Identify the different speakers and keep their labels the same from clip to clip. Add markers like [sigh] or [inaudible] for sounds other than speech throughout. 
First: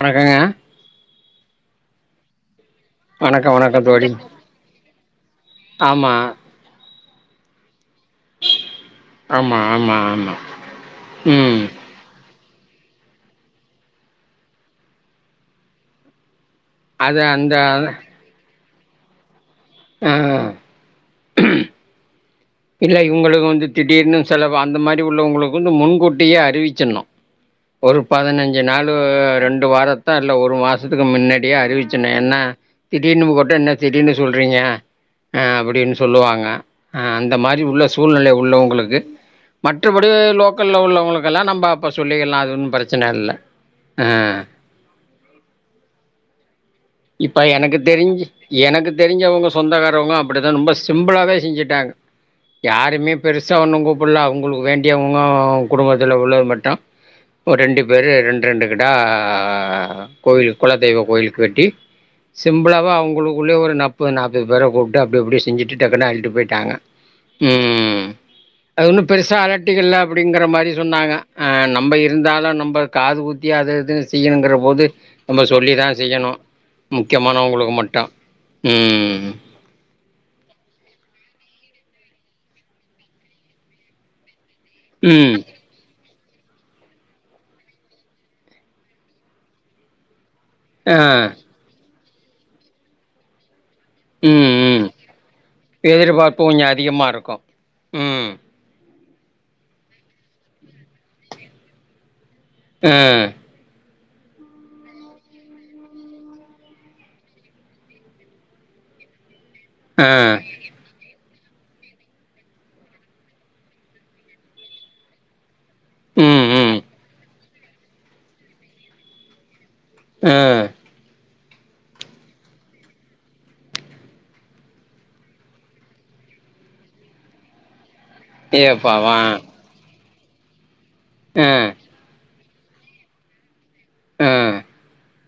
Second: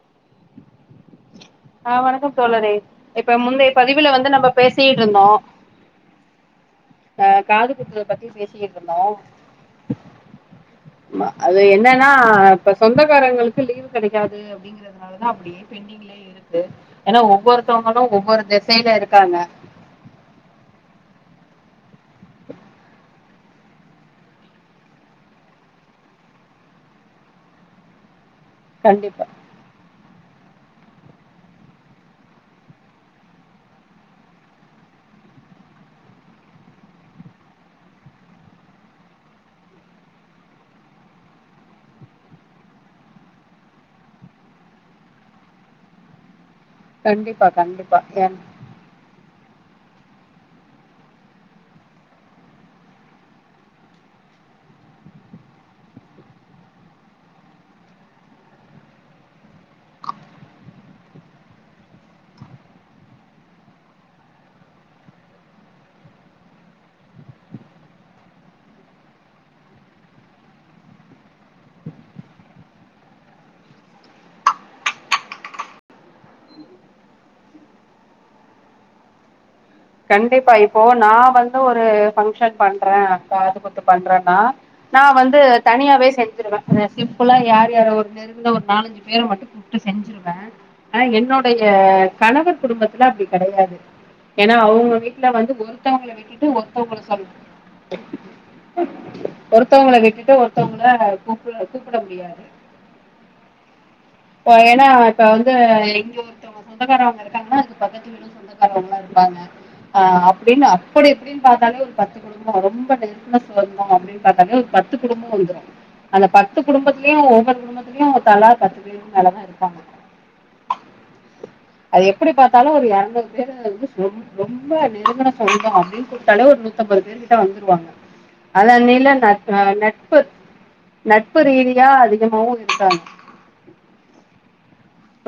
Speaker 1: வணக்கங்க
Speaker 2: ஆ வணக்கம் தோழரே இப்ப
Speaker 1: வணக்கம்
Speaker 2: முந்தைய
Speaker 1: வணக்கம் தோழி
Speaker 2: பதிவுல வந்து நம்ம பேசிட்டிருந்தோ
Speaker 1: ஆமா
Speaker 2: ஆ காது குத்தறத பத்தி பேசிக்கிட்டு இருந்தோ
Speaker 1: ஆமா ஆமா ஆமா
Speaker 2: அ
Speaker 1: ம்
Speaker 2: அது என்னன்னா அ இப்ப சொந்தக்காரங்களுக்கு லீவ் கெடைக்காது அப்டிங்கறதுனாலதா அப்டியே பெண்டிங்லியே இரு து ஏன்னா
Speaker 1: அது அந்த
Speaker 2: ஒவ்வொருத்தவுங்களோ ஒவ்வொரு தேச ல இருக்காங்க
Speaker 1: ஆ இல்ல இவுங்குளுக்கு வந்து திடீர்னு செலவு அந்த மாரி உள்ளவுங்குளுக் குந்து முன்கூட்டியே அறிவிச்சிணோ ஒரு பதினஞ் இங்க நானு
Speaker 2: கண்டிப்பா
Speaker 1: ரெண்டு வார த்தார்ல ஒரு மாசத்துக்கு முன்னாடியே அறிவிச்சர்னோ ஏன்னா திடீர்னு ஒடனே திடீர்னு சொல்றீங்க ஆ அப்டின்னு சொல்லுவாங்க ஆ அ இந்த மாரி உள்ள சூழ்நிலை உள்ளவுங்களுக்கு மற்றபடி லோக்கல்ல உள்ளவங்களுக்கெல்லா நம்ப அப்ப சொல்லிக்கலா அது ஒன்னு பிரச்சனை இல்ல ஆ இப்ப
Speaker 2: கண்டிப்பா
Speaker 1: எனக்கு
Speaker 2: கண்டிப்பா
Speaker 1: தெரிஞ்சு
Speaker 2: ஏ
Speaker 1: எனக்கு தெரிஞ்வங்க சொந்தக்காரவுங்க அப்டிதா ரொம்ப சிம்பிளாவே செஞ்சுட்டாங்க யாருமே பெருசா ஒன்னு கூப்புல்ல அவுங்குளுக்கு வேண்டியவங்க அவுங் குடும்பத்துல உள்ளது மட்டோ ஒர் ரெண்டு பேரு ரெண்டு ரெண்டு கெடா கோயிலுக் குலதெய்வ கோயிலுக்கு வெட்டி சிம்பிளாவா அவுங்குளுக் குள்ளயே ஒரு நப்பு நாப்பது பேர கூப்ட்டு அப்டி அப்டி செஞ்சுட்டு டக்குன்னு அள்ளிட்டு போயிட்டாங்க உம் அது ஒன்னும் பெருசா அலட்டிக்கல அப்டிங்கற மாரி சொன்னாக ஆ நம்ப இருந்தாலோ நம்ப காது குத்தி அது இதுன்னு செய்யணுங்கிற போது நம்ப சொல்லிதா செய்யணு முக்கியமானவங்களுக்கு மட்டோ உம்
Speaker 2: கண்டிப்பா இப்போ நா வந்து ஒரு ஃபங்ஷன் பண்றே காது குத்து பண்றேனா நா
Speaker 1: ம்
Speaker 2: வந்து தனியாவே செ செஞ்சிருவே ஆ சிம்பிளா யார் யாரோவுக்கு இன்னு ஒரு நாலஞ்சு பேர மட்டோ கூப்ட்டு செஞ்சிருவே ஆ என்னொடைய கணவர் குடும்பத்துல அப்டி கெடையாது ஏனா
Speaker 1: ம் ம்
Speaker 2: அவுங்க வீட்ல வந்து ஒருத்தவங்கள
Speaker 1: எதிர்பார்ப்பு
Speaker 2: விட்டுட்டு
Speaker 1: கொஞ்ச
Speaker 2: ஒருத்தவங்கள
Speaker 1: அதிகமா
Speaker 2: சொல்
Speaker 1: இருக்கு ம்
Speaker 2: ஒருத்தவங்கள விட்டுட்டு ஒருத்தவங்கள கூப்ள கூப்பிட முடியாது
Speaker 1: ஆ
Speaker 2: ஒ ஏனா இப்ப வந்து எங்யோ ஒருத்தவங்க சொந்தக்காரவங்க இருக்காங்கனா அது பக்கத்து வீடும் சொந்தக்காரவங்கலா இருப்பாங்க ஆ அப்டின்னு அப்புடி அப்டின்னு பாத்தாலே ஒரு பத்து குடும்போ ரொம்ப நெருங்குன சொந்தோ அப்படின்னு பாத்தாலே ஒரு பத்து குடும்போ வந்துரோ அந்த
Speaker 1: ம்
Speaker 2: பத்து
Speaker 1: ம்
Speaker 2: குடும்பத்திலயு ஒவ்வொரு குடும்பத்திலயு ஒரு தலா பத்து நல்லாதா இருப்பாங்க
Speaker 1: ஆ
Speaker 2: அது எப்டி பாத்தாலு ஒரு எரநூறு பேரு வந்து ரொம் ரொம்ப நெருங்குன சொந்தோ அப்டின்னு கூப்ட்டாலே ஒரு நூத்தம்பது பேர் கிட்ட வந்துருவாங்க [unintelligible]
Speaker 1: ஏப்பாவா
Speaker 2: நட் நா நட் ப் நட்பு
Speaker 1: ஆ
Speaker 2: ரீதியா அதிகமாவோ இரு [unintelligible]
Speaker 1: ஆ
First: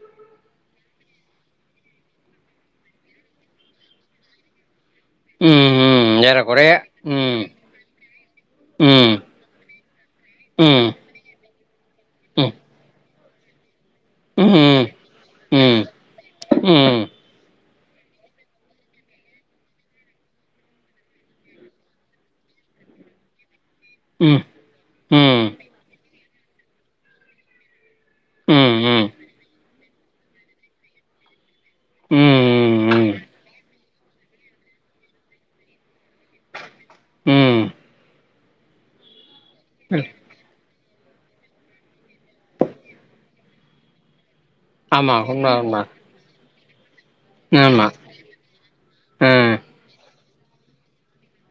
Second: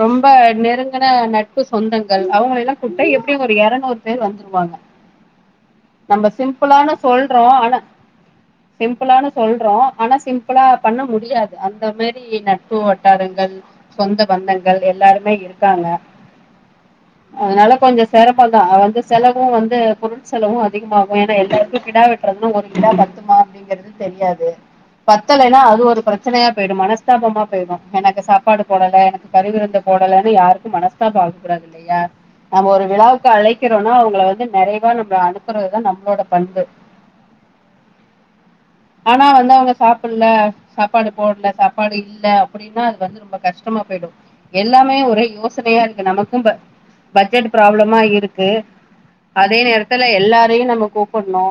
Speaker 2: ரொம்ப நெருங்குன நட்பு சொந்தங்கள் அவுங்கள எல்லா குப்டா எப்படியு ஒரு எரநூறு பேரு வந்துருவாங்க
Speaker 1: ம் ம்
Speaker 2: நம்ப
Speaker 1: ஏறக்குறைய
Speaker 2: சிம்பிளானு
Speaker 1: ம்
Speaker 2: சொல்றோ ஆனா
Speaker 1: ம்
Speaker 2: சிம்பிளானு சொல்றோ ஆனா சிம்பிளா
Speaker 1: ம்
Speaker 2: பண்ண முடியாது அந்த மேரி
Speaker 1: ம் ம்
Speaker 2: நட்பு வட் டாரங்கள் சொ பந்தங்கள்
Speaker 1: ம்
Speaker 2: எல்லாருமே
Speaker 1: ம்
Speaker 2: இருக்காங்க
Speaker 1: ம்
Speaker 2: அதுனால கொஞ்சோ செரமந்தா ஆ வந்து செலவு வந்து பொருள் செலவு அதிகமாகு ஏனா எல்லாருக்கு கிடா வெட்டுறதுனா ஒரு கிடா பத்துமா அப்டிங்கறத்
Speaker 1: ம்
Speaker 2: தெரியாது
Speaker 1: ம்
Speaker 2: பத்தலனா அது ஒரு பிரச் பிரச்சனையா போயிடு மனஸ்தாபமா போயிரு எனக்கு சாப்பாடு
Speaker 1: ம்
Speaker 2: போடல
Speaker 1: ம்
Speaker 2: எனக்கு விருந்து போடலனு யாருக்கு மனசஸ்தாபோ வர கூடாது இல்லயா
Speaker 1: ம்
Speaker 2: நம்ம ஒரு
Speaker 1: ம் ம்
Speaker 2: விழாவுக்கு அழைக்க சோனா அவுங்கள வந்து நெறைவா நம்ம அனுப்புறதுதா நம்மளோட பண்பு
Speaker 1: ம்
Speaker 2: ஆனா வந் இன்னு அவுங்க சாப்பில்ல சாப்பாடு போடுல சாப்பாடு இல்ல அப்புடின்னா அது வந்து ரொம்ப கஷ்டமா பெய்டு எல்லாமே
Speaker 1: ஆமா
Speaker 2: ஒரே
Speaker 1: உண்ம உண்ம
Speaker 2: யோசனையா இருக்கு நமக்கும்ப்ப பட்ஜெட்
Speaker 1: ஆமா
Speaker 2: ப்ராப்ளமா இருக்கு
Speaker 1: ஆ
Speaker 2: அதே நேரத்துல எல்லா இதயு நம்ம கூப்புட்ணு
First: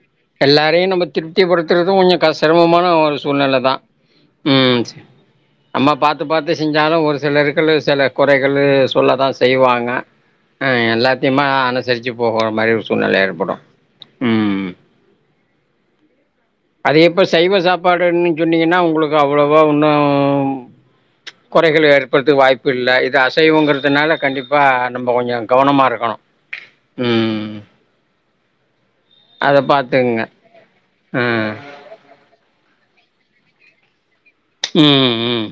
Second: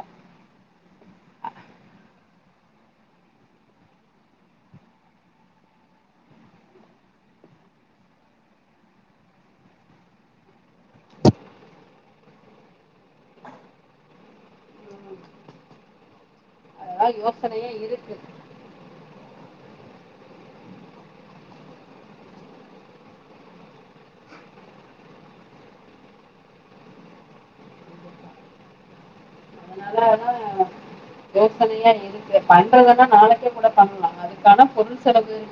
Speaker 1: எல்லாரையு நம்ம திருப்திப்படுத்துறது கொஞ்சோ கஸ் சிரமமான ஒரு சூழ்நெலதா ம் அம்மா பாத்து பாத்து செஞ்சாலு ஒரு சிலருக்கு சில கொறைகளு சொல்லதா செய்வாங்க ம் எல்லாத்தையுமா அனுசரிச்சு போகற மாரி ஒரு சூழ்நெல ஏற்படு ம் அது
Speaker 2: அதெல்லா
Speaker 1: எப்ப சைவ
Speaker 2: யோசனையா இருக்கு
Speaker 1: சாப்பாடுனு சொன்னீங்கனா உங்களுக் இப்ப அவ்வளவா ஓன்னு கொறைகளு ஏற்படுத்ற்க்கு வாய்ப்பு இல்ல இது அசைவங்கறதுனால கண்டிப்பா நம்ப கொஞ்சோ கவனமா இருக்கணு ம் அத பாத்துங்க
Speaker 2: அதுனாலதா
Speaker 1: ஆ
Speaker 2: யோசனையா இருக்கு பன் பண்றதுன நாளைக்கே கூட பண்லா அது க்கான பொருள்
Speaker 1: ம்
Speaker 2: செலவு
Speaker 1: ம்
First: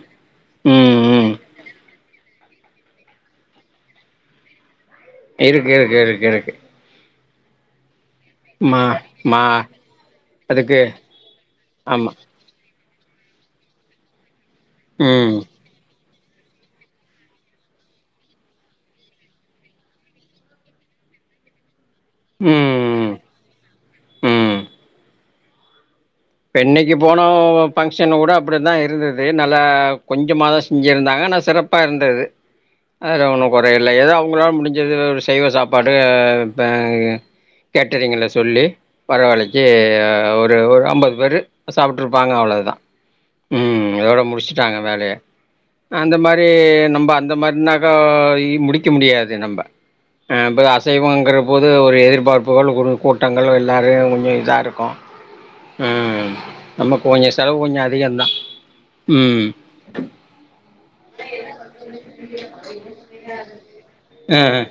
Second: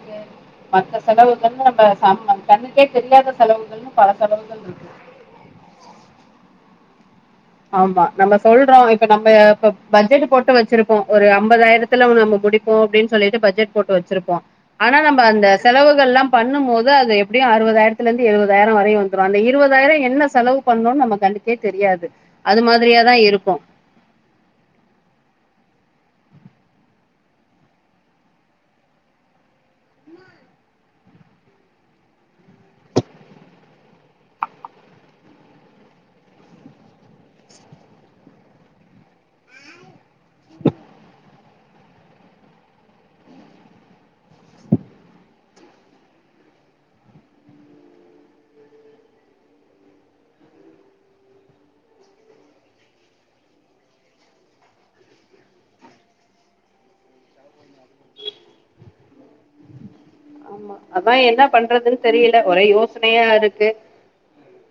Speaker 1: ம்
Speaker 2: மத்த
Speaker 1: ம்
Speaker 2: செலவுக்கு வந்து நம்ம ஆமா கண்ணுக்கே தெரியாத செலவுகள்ன்னு பல செலவுகள்ருக்கு
Speaker 1: இருக்கிருக் கிருக் கிருக்கு
Speaker 2: ஆமா நம்ம சொல்றோ இப்ப நம்ப
Speaker 1: மா
Speaker 2: இப்ப பட்ஜெட் போட்டு
Speaker 1: அதுக்கு
Speaker 2: வச்சிருப்போ ஒரு ஐம்பதாயிரத்துல
Speaker 1: ஆமா
Speaker 2: நம்ம முடிப் போ அப்டினு சொல்லிட்டு ப்ஜெட் போட்டு வச்சுருப்போ ஆனா நம்ம
Speaker 1: ம்
Speaker 2: அந்த செலவுகள்லா பண்ணு போது அது எப்படியு அறுவதாயிரத்துலருந்து எழுபதாயிர வரையு வந்துரு அந்த இருவதாயிரோ என்ன செலவு பண்ணேன்ணு நம கண்ணுகே தெரியாது அது
Speaker 1: ம்
Speaker 2: மாதிரியாதா இருக்கு
Speaker 1: ம் இப்ப இன்னக்கி போன ஃபங்க்ஷன் கூட அப்படி தா இருந்தது நல்லா கொஞ்சமா தா செஞ்சிருந்தாங்க ஆனா சிறப்பா இருந்தது அதுல ஒன்னு கொறயில்லை ஏதோ அவுங்களால முடிஞ்சது ஒரு சைவ சாப்பாடு பே கேட்டரிங்கில சொல்லி பரவாலைக்கு ஒரு ஒரு ஐம்பது வரு சாப்ட்டுருப்பாங்க அவ்ளோதா உம் இதோட முடிச்சுட்டாங்க வேலய அந்த மாரி நம்ப அந்த மாரினாக்கா இ முடிக்க முடியாது நம்ப ஆ ப அசைவோங்கிற போது ஒரு எதிர்பார்ப்புகள் குழு கூட்டங்கள் வர எல்லாரையு [unintelligible] இருக்கோ உம் நமக்கு கொஞ்சோ செலவு கொஞ்சோ அதிகதா உம்
Speaker 2: அப்ப என்ன பண்றதுனு தெரியில ஒரே யோசனையா இருக்கு
Speaker 1: ஆ ஆ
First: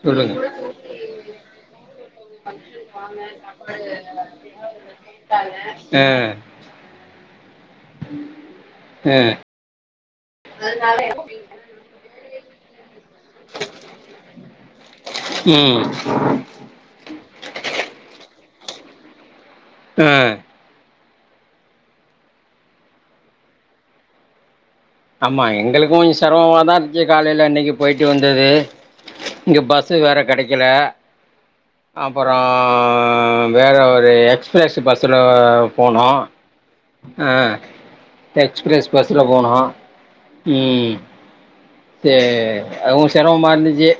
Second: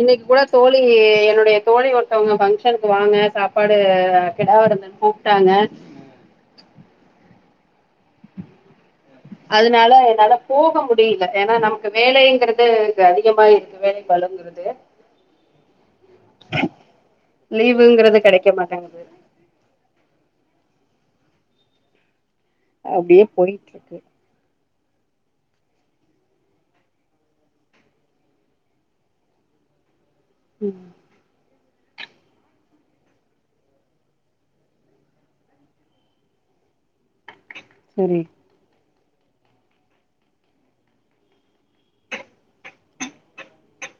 Speaker 2: இன்னிக் கூட
Speaker 1: சொல்லுங்க
Speaker 2: தோழி என்னுடைய தோழி ஒருத்தவங்க ஃபங்ஷனுக்கு வாங்க சாப்பாடு கிடா விருந்துன்னு கூப்ட்டாங்க
Speaker 1: உம்
Speaker 2: அதுனால என்னால போக முடியில ஏனா நமக்கு வேல கிறது க அதிகமா இருக்கு வேல பழுங்கிறது
Speaker 1: ம்
Speaker 2: லீவுங்கிறது கெடைக்க மா டங்க்ஸ்சு
Speaker 1: ஆ
Speaker 2: அப்டியே போயிட்டுருக்கு
Speaker 1: ஆமா எங்களுக்கோ கொஞ்சோ சிரமமாதா இருன்ச்சு காலைல இன்னிக்கு போயிட்டு வந்தது இங்க பஸ் சு வேற கெடைக்கல
Speaker 2: ம்
Speaker 1: அப்பறோ வேற ஒரு எக்ஸ்பிரஸ் பஸ்சுல போனோ ஆ
Speaker 2: சரி
Speaker 1: எக்ஸ்பிரஸ் பஸ்ல போனோ உம் சேரி அதுவு செரமமா இருந்துச்சு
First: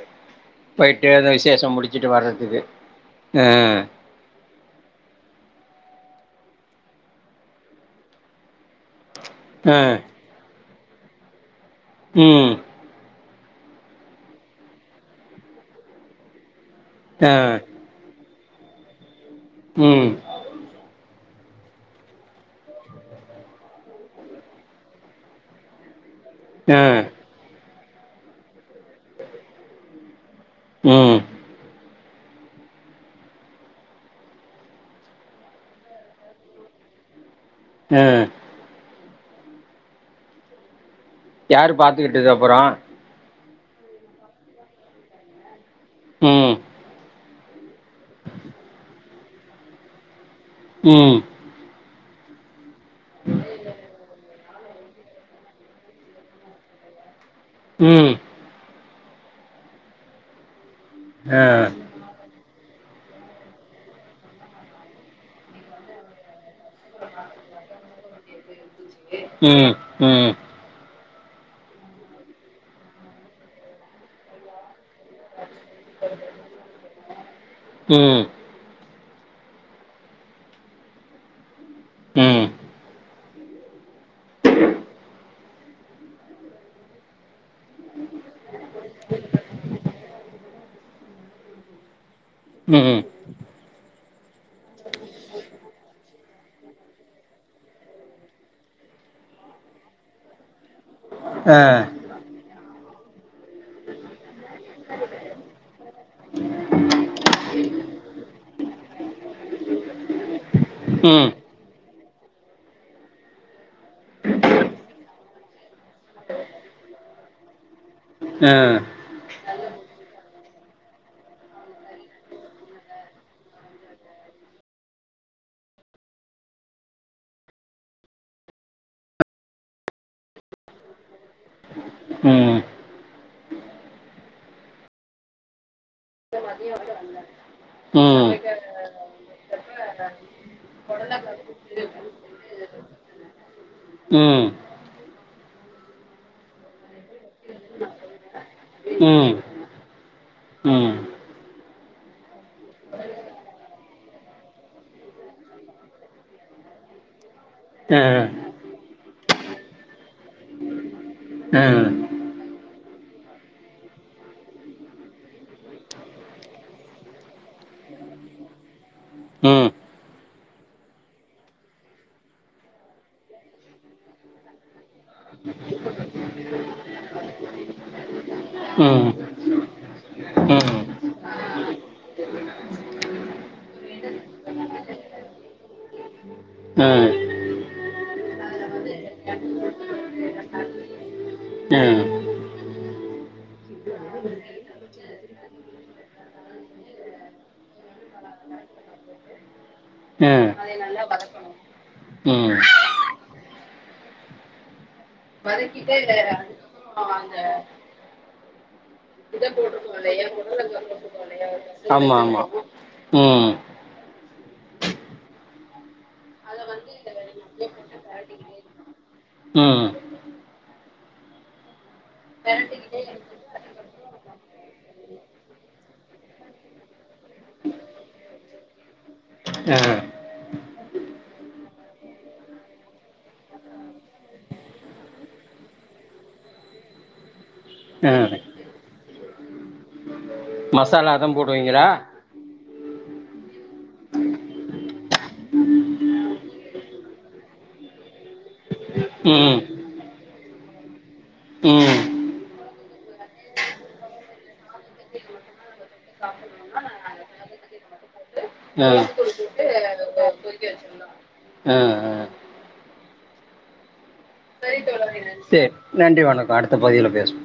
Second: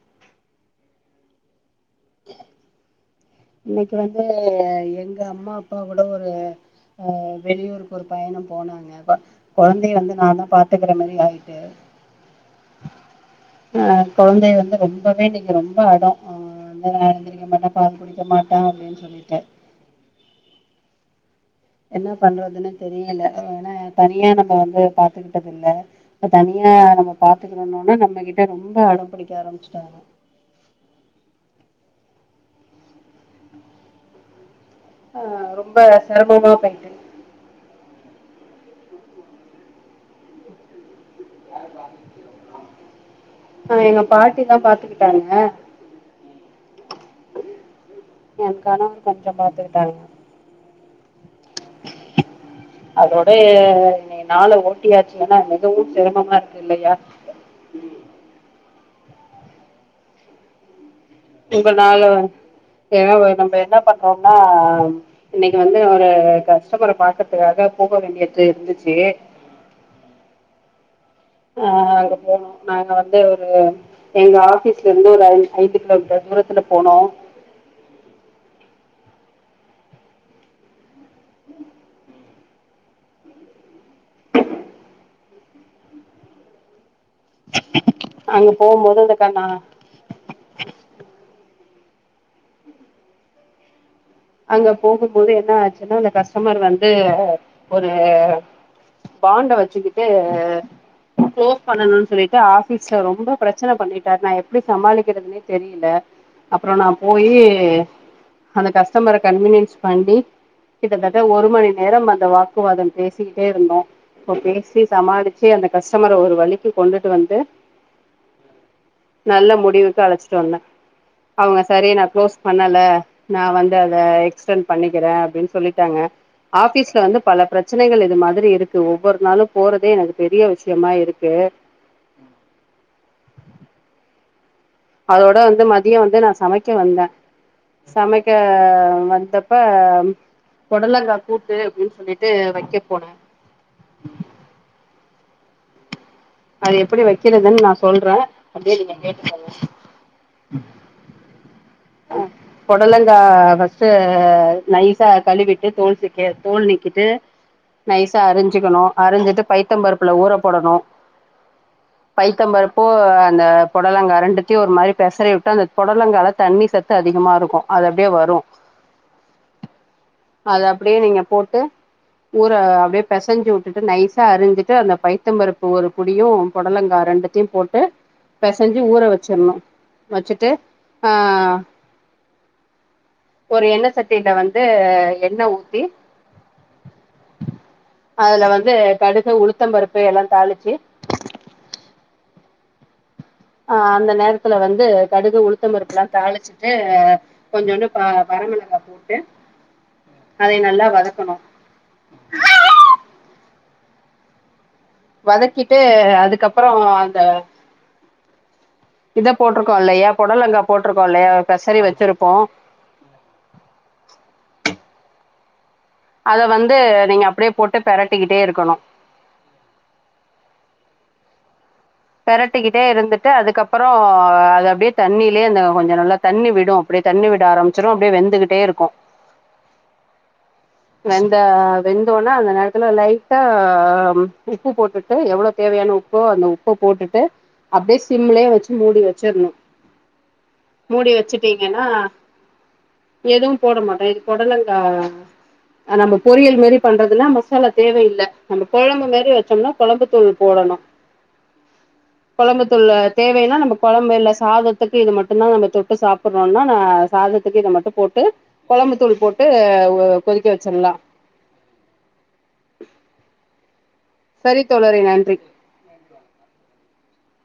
Speaker 1: போயிட்டு அந்த விசேஷம் முடிச்சிட்டு வரதுக்கு
Speaker 2: இன்னக்கி வந்து எங்க அம்மா அப்பா கூட தோ ஒரு ஆ வெளியூருக்கு ஒரு பயணம் போனாங்க ப கொழந்தய வந்து நா தா பாத் துக்கிற மாரி ஆயிட்டு
Speaker 1: உம்
Speaker 2: ஆ கொழந்தை வந்து ரொம்பவே இன்னிக் ரொம்ப அடோ ஆ
Speaker 1: ஆ
Speaker 2: எந்திரிக்க மாட்டா பால் குடி ய மாட்டா அப்டின்னு சொல்லிட்டு
Speaker 1: உம்
Speaker 2: என்ன பண்றதுன்னு தெரியல ஏன்னா தனியா நம்ம வந்து பாத்துகிட்டது இல்ல தனியா
Speaker 1: ஆ
Speaker 2: நம்ம பாத்து ன்னோனு நம்மகிட்ட ரொம்ப அடம் புடிக்க ஆரம்புச்சுட்டாங்க
Speaker 1: உம்
Speaker 2: ஆ ரொம்ப செரமமா போயிட்டு
Speaker 1: ஆ யாரு பாத்துகிட்டது அப்பறோ
Speaker 2: ஆ எங்க பாட்டிதா பாத்துக்கிட்டாங்க
Speaker 1: உம்
Speaker 2: எ கணவர் கொஞ்சோ பாத்துக்கிட்டாங்க
Speaker 1: உம்
Speaker 2: அதோடயே னேன் நாள ஓட்டியாச்சு ஏன்னா மிகவு சிரமமா இருக்கு இல்லையா
Speaker 1: ம் ஆ
Speaker 2: உங்க நாளு ஏன்ன நம்ப என்ன பண்றோம்மா இன்னக்கி வந்து ஒரு கஸ் ஷ்டமர பாக்கற்துக்காக போக வேண்டியட்று இருந்துச்
Speaker 1: ம் ம்
Speaker 2: அஹ் அங்க போனோ நாங்க வந்து ஒரு எங்க ஆபீஸ்லேருந்து ஒரு அஞ் ஐந்து கிலோமீட்டர் தூரத்துல போனோ
Speaker 1: ம் ம்
Speaker 2: அங்க போம்போது அந்தக்கண்ணா
Speaker 1: ம் ம்
Speaker 2: அங்க போகும்போது என்னா ஆச்சுன்னா அந்த கஸ்டமர் வந்து ஒரு பாண்ட வச்சுக்கிட்டு
Speaker 1: ஆ
Speaker 2: க்ளோஸ் பண்ணணுன் சொல்லிட்டு ஆஃபீஸ் சோ ரொம்ப ப்ர ச்சனை பண்ணிட்டார் நா எப்புடி சமாளிக்கிறதுனே தெரியில அப்றொ நா போயி அந்த கஸ் தமர கன்வீனியன்ஸ் பண்ணி கிட்டத்தட்ட
Speaker 1: ம்
Speaker 2: ஒரு மணி நேரம் வந் இந்த வாக்குவாதம் பேசிக்கிட்டே இருந்தோ இப்போ பேசி சமாளிச் சே அந்த கஸ்டமர ஒரு வழிக்கு கொண்டுட்டு வந்து
Speaker 1: ஆ
Speaker 2: நல்ல முடிவுக்கு அழச் சொன்ன அவங்க சரி நா குளோஸ் பண்ணல நா வந் தத எக்ஸ்டென் பண்ணிக்கிற அப்டின்னு சொல்லிட்டாங்க ஆஃபீஸ்ல வந்து பல பிரச்சனைகள் இது மாதிரி இருக்கு ஒவ்வொரு நாளு போறதே எனக்கு பெரிய விஷ்யமா இருக்கே
Speaker 1: உம்
Speaker 2: அதோட வந்து மதியோ வந்து நா சமைக்க வந்த சமைக்க
Speaker 1: ம்
Speaker 2: வந்தப்ப பொடலங்கா கூட்டு அப்டின்னு சொல்லிட்டு வை கே போன
Speaker 1: ம்
Speaker 2: அது எப்டி வைக்கிறதன் நா சொல்ற அப்டியே நீங்க
Speaker 1: ம்
Speaker 2: கேட்டுகோங்க
Speaker 1: ம்
Speaker 2: அ பொடலங்கா ஃபஸ்ட் நைசா கழுவிட்டு தோல் சிக்கே தோல் நிக்கிட்டு
Speaker 1: ஆ
Speaker 2: நைசா அரஞ்சிக்கினு அரிஞ்சிட்டு பைத்த பருப்புல ஊற போடணு
Speaker 1: ஆ
Speaker 2: பைத்தம்பருப்போ அந்த புடலங்கா ரெண்டுத்தியு ஒரு மாரி பெசரி உட்டு அந்த பொடலங்கால தண்ணி சத்து அதிகமா இருக்கு அது அப்டியே வரு
Speaker 1: ம்
Speaker 2: அத அப்டியே நீங்க போட்டு ஊற அப்டியே பெசஞ்சு உட்டுட்டு நைசா அரிஞ்சிட்டு அந்த பைத்தம்பருப்பு ஒரு புடியும் பொடலங்கா ரெண்டுத்தியும் போட்டு பெசஞ்சி ஊற
Speaker 1: ம்
Speaker 2: வச்சிடணு வச்சுட்டு
Speaker 1: ம்
Speaker 2: ஆ ஒரு எண்ணெய் சட்டியில வந்து எண்ண ஊத்தி
Speaker 1: அஹ்
Speaker 2: அதுல வந்து கடுகு உளுத்த பருப்பு எல்லா தாளிச்சி
Speaker 1: ம்
Speaker 2: ஆ அந்த நேரத்துல வந்து கடுகு உளுத்த பருப்புலா தாளிச்சுட்ட கொஞ்சோன்டு பா பரமிளகா போட்டு
Speaker 1: ம்
Speaker 2: அதை நல்லா வதக்கணு
Speaker 1: ம்
Speaker 2: வதக்கிட்டு அதுக்கு அப்ரோ அந்த இத போட்டுருக்கோ இல்லையா பொடலங்கா போட்டுருக்கோ இல்லையாக் பெசரி
Speaker 1: ஆமா
Speaker 2: வச்சிருப்போ
Speaker 1: ஆமா ம்
Speaker 2: அத வந்து நீங்க அப்டியே போட்டு பெரட்டிக்கிட்டே இருக்கணு
Speaker 1: ம்
Speaker 2: பெரட்டிக்கிட்டே இருந்துட்டு அதுக்கு அப்பறொ அது அப்டியே தண்ணிலயே அந்த கொஞ்ச நல்ல தண்ணி விடு அப்டியே தண்ணி விட ஆரமிச்சிறு அப்டியே வெந்துக்கிட்டே இருக்கு
Speaker 1: ஆ
Speaker 2: வெந்த வெந்தோன அந்த நேரத்துல லைட்டா உப்பு போட்டுட்டு எவ்ளோ தேவையான உப்போ அந்த உப்ப போட்டுட்டு அப்டியே
Speaker 1: ஆ
Speaker 2: சிம்லயே வச்சு மூடி வச்சிரணு
Speaker 1: மசாலா அதா போடுவிங்களா
Speaker 2: எதுவும் போட மாட்ட இது பொடலங்கா அ நம்ம பொரியல் மேரி பண்றதுல மசாலா தேவயில்ல நமக் கொழம்பு மாரி
Speaker 1: ம்
Speaker 2: வச்சோம்னா கொழம்புத் தூள் போடணு
Speaker 1: ம்
Speaker 2: கொழம்பு தூள்ல தேவேன்னா நம்மக் கொழம்புல்ல சாதத்துக்கு இது மட்டுந்தா நம்ம தொட்டு சாப்ரோனா நா சாதத்துக்கு இத மட்டு போட்டு கொழம்பு தூள் போட்டு உ
Speaker 1: அ அ
Speaker 2: சரித்
Speaker 1: சேர் நன்றி வணக்கொ அடுத்த பகுதியில பேசுவோ